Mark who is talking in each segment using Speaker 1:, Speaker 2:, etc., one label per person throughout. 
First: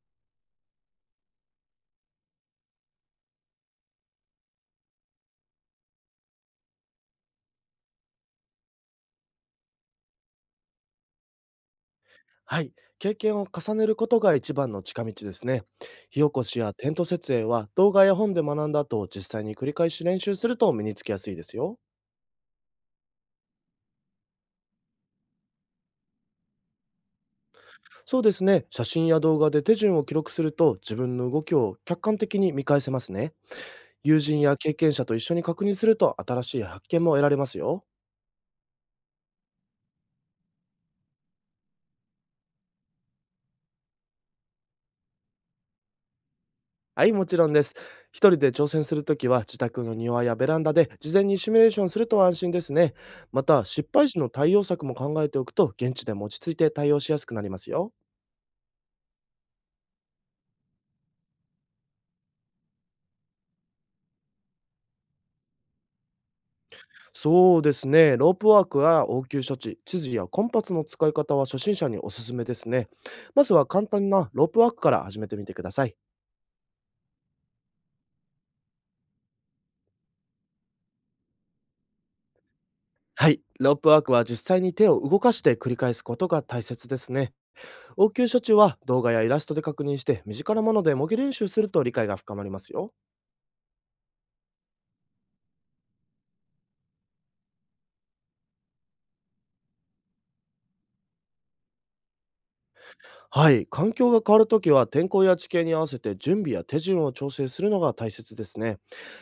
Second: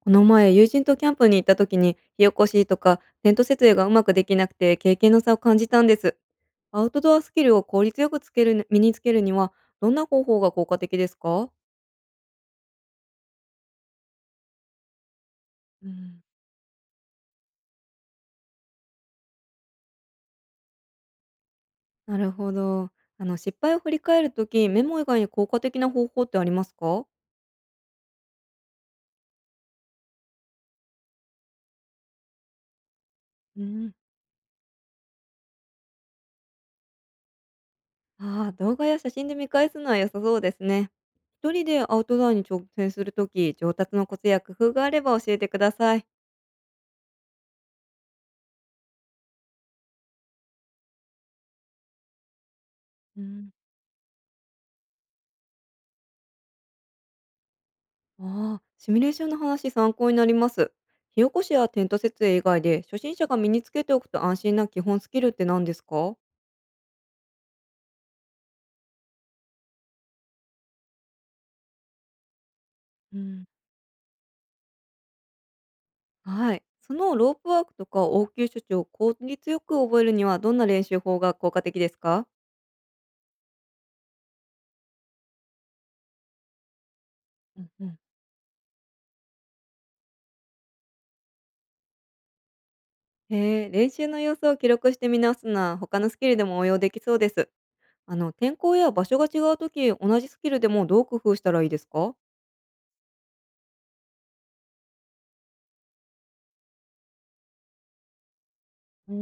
Speaker 1: この前、友人とキャンプに行った時に、火起こしとかテント設営がうまくできなくて経験の差を感じたんです。アウトドアスキルを効率よくつける身につけるには、どんな方法が効果的ですか？
Speaker 2: はい。経験を重ねることが一番の近道ですね。
Speaker 1: う
Speaker 2: 火
Speaker 1: ん、
Speaker 2: 起こしやテント設営は動画や本で学んだ後、実際に繰り返し練習すると身につきやすいですよ。
Speaker 1: なるほど。失敗を振り返るとき、メモ以外に効果的な方法ってありますか？
Speaker 2: そうですね。写真や動画で手順を記録すると自分の動きを客観的に見返せますね。
Speaker 1: うん、
Speaker 2: 友人や経験者と一緒に確認すると新しい発見も得られますよ。
Speaker 1: ああ、動画や写真で見返すのは良さそうですね。一人でアウトドアに挑戦するとき、上達のコツや工夫があれば教えてください。
Speaker 2: はい、もちろんです。一人で挑戦するときは、自宅の庭やベランダで事前にシミュレーションすると安心ですね。
Speaker 1: う
Speaker 2: ま
Speaker 1: ん。
Speaker 2: た、失敗時の対応策も考えておくと、現地でも落ち着いて対応しやすくなりますよ。
Speaker 1: ああ、シミュレーションの話参考になります。火起こしやテント設営以外で初心者が身につけておくと安心な基本スキルって何ですか？
Speaker 2: そうですね。ロープワークや応急処置、地図やコンパスの使い方は初心者におすすめですね。
Speaker 1: う
Speaker 2: ま
Speaker 1: ん。
Speaker 2: ずは簡単なロープワークから始めてみてください。
Speaker 1: はい。そのロープワークとか応急処置を効率よく覚えるにはどんな練習法が効果的ですか？
Speaker 2: はい、ロープワークは実際に手を動かして繰り返すことが大切ですね。
Speaker 1: うんうん。
Speaker 2: 応急処置は動画やイラストで確認して、身近なもので模擬練習すると理解が深まりますよ。
Speaker 1: へえ、練習の様子を記録して見直すのは他のスキルでも応用できそうです。天候や場所が違うとき、同じスキルでもどう工夫したらいいですか？
Speaker 2: はい、環境が変わるときは天候や地形に合わせて準備や手順を調整するのが大切ですね。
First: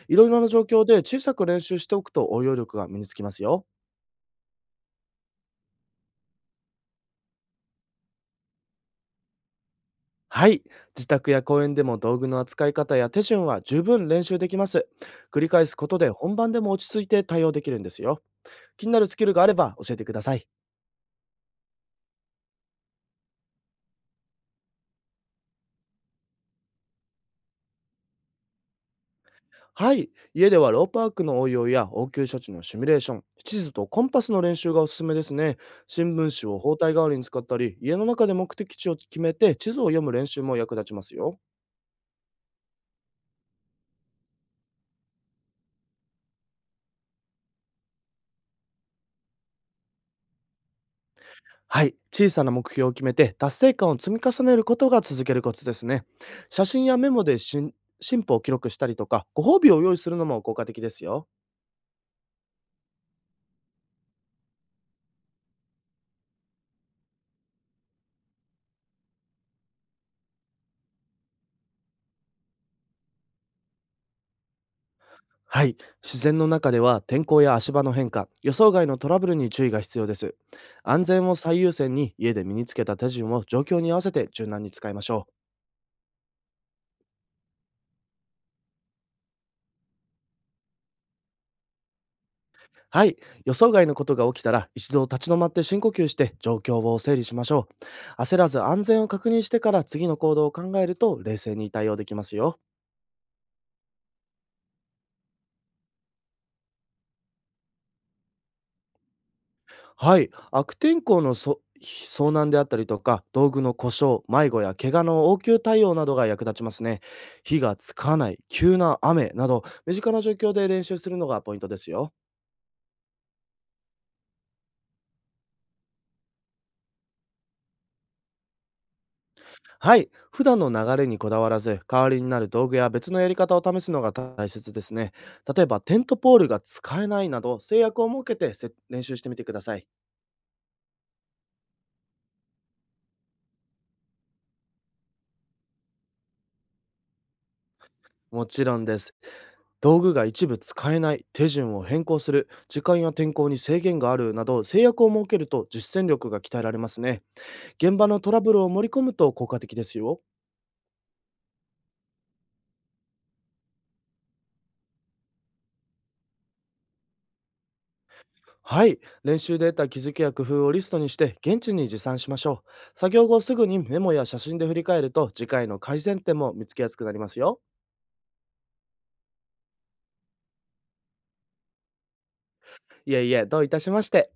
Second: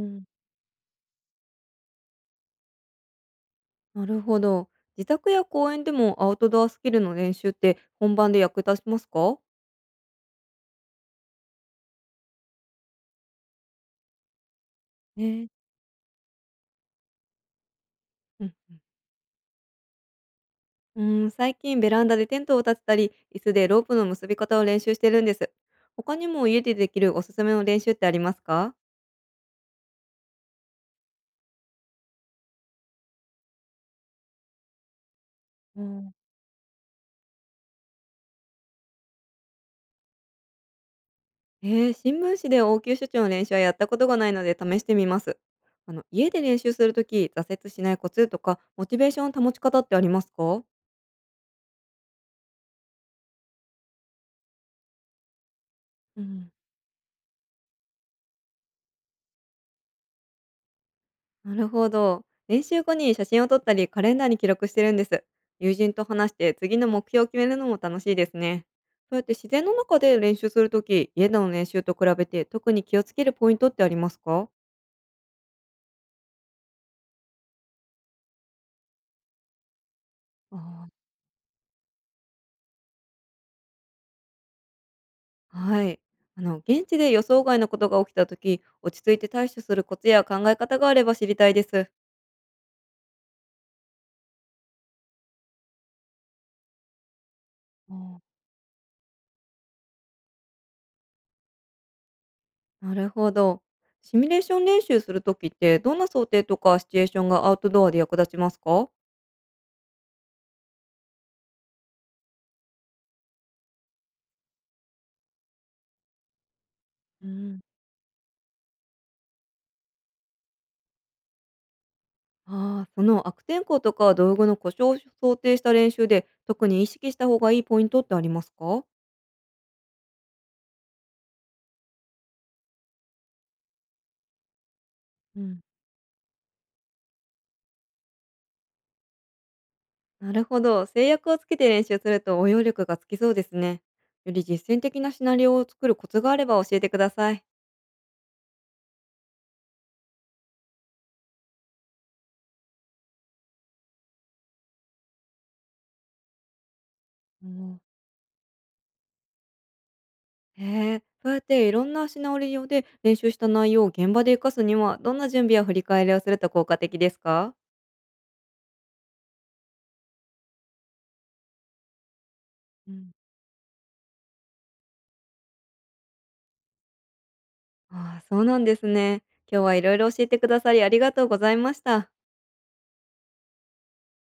Speaker 2: いろいろな状況で小さく練習しておくと応用力が身につきますよ。
Speaker 1: なるほど。自宅や公園でもアウトドアスキルの練習って本番で役立ちますか？
Speaker 2: はい、自宅や公園でも道具の扱い方や手順は十分練習できます。繰
Speaker 1: ね。
Speaker 2: り返すことで本番でも落ち着いて対応できるんですよ。
Speaker 1: うん。
Speaker 2: 気になるスキルがあれば教えてください。
Speaker 1: うーん、最近ベランダでテントを立てたり、椅子でロープの結び方を練習してるんです。他にも家でできるおすすめの練習ってありますか？
Speaker 2: はい。家ではロープワークの応用や応急処置のシミュレーション、地図とコンパスの練習がおすすめですね。
Speaker 1: うん。
Speaker 2: 新聞紙を包帯代わりに使ったり、家の中で目的地を決めて地図を読む練習も役立ちますよ。
Speaker 1: えー、新聞紙で応急処置の練習はやったことがないので試してみます。家で練習するとき、挫折しないコツとか、モチベーションの保ち方ってありますか？
Speaker 2: はい。小さな目標を決めて達成感を積み重ねることが続けるコツですね。
Speaker 1: うん。
Speaker 2: 写真やメモで進歩を記録したりとか、ご褒美を用意するのも効果的ですよ。
Speaker 1: なるほど。練習後に写真を撮ったりカレンダーに記録してるんです。友人と話して次の目標を決めるのも楽しいですね。そうやって自然の中で練習するとき、家での練習と比べて特に気をつけるポイントってありますか？
Speaker 2: はい。自然の中では天候や足場の変化、予想外のトラブルに注意が必要です。
Speaker 1: あー。
Speaker 2: 安全を最優先に、家で身につけた手順を状況に合わせて柔軟に使いましょう。
Speaker 1: はい。現地で予想外のことが起きたとき、落ち着いて対処するコツや考え方があれば知りたいです。
Speaker 2: はい。予想外のことが起きたら、一度立ち止まって深呼吸して状況を整理しましょ
Speaker 1: ーあ
Speaker 2: う。
Speaker 1: ー。
Speaker 2: 焦らず安全を確認してから次の行動を考えると、冷静に対応できますよ。
Speaker 1: なるほど。シミュレーション練習するときって、どんな想定とかシチュエーションがアウトドアで役立ちますかー？
Speaker 2: はい、悪天候の遭難であったりとか、道具の故障、迷子や怪我の応急対応などが役立ちますね。
Speaker 1: うん。
Speaker 2: 火がつかない、急な雨など、身近な状況で練習するのがポイントですよ。
Speaker 1: ああ、その悪天候とか道具の故障を想定した練習で特に意識した方がいいポイントってありますか？
Speaker 2: はい、普段の流れにこだわらず、代わりになる道具や別のやり方を試すのが大切ですね。
Speaker 1: うん。
Speaker 2: 例えば、テントポールが使えないなど、制約を設けて練習してみてください。
Speaker 1: なるほど。制約をつけて練習すると応用力がつきそうですね。より実践的なシナリオを作るコツがあれば教えてください。
Speaker 2: もちろんです。道具が一部使えない、手順を変更する、時間や天候に制限があるなど、制約を設けると実践力が鍛えられますね。
Speaker 1: うん。
Speaker 2: 現場のトラブルを盛り込むと効果的ですよ。
Speaker 1: へえ、そうやっていろんなシナリオで練習した内容を現場で活かすにはどんな準備や振り返りをすると効果的ですか？
Speaker 2: はい、練習で得た気づきや工夫をリストにして現地に持参しましょう。
Speaker 1: うん。
Speaker 2: 作業後すぐにメモや写真で振り返ると、次回の改善点も見つけやすくなりますよ。
Speaker 1: ああ、そうなんですね。今日はいろいろ教えてくださりありがとうございました。
Speaker 2: いえいえ、どういたしまして。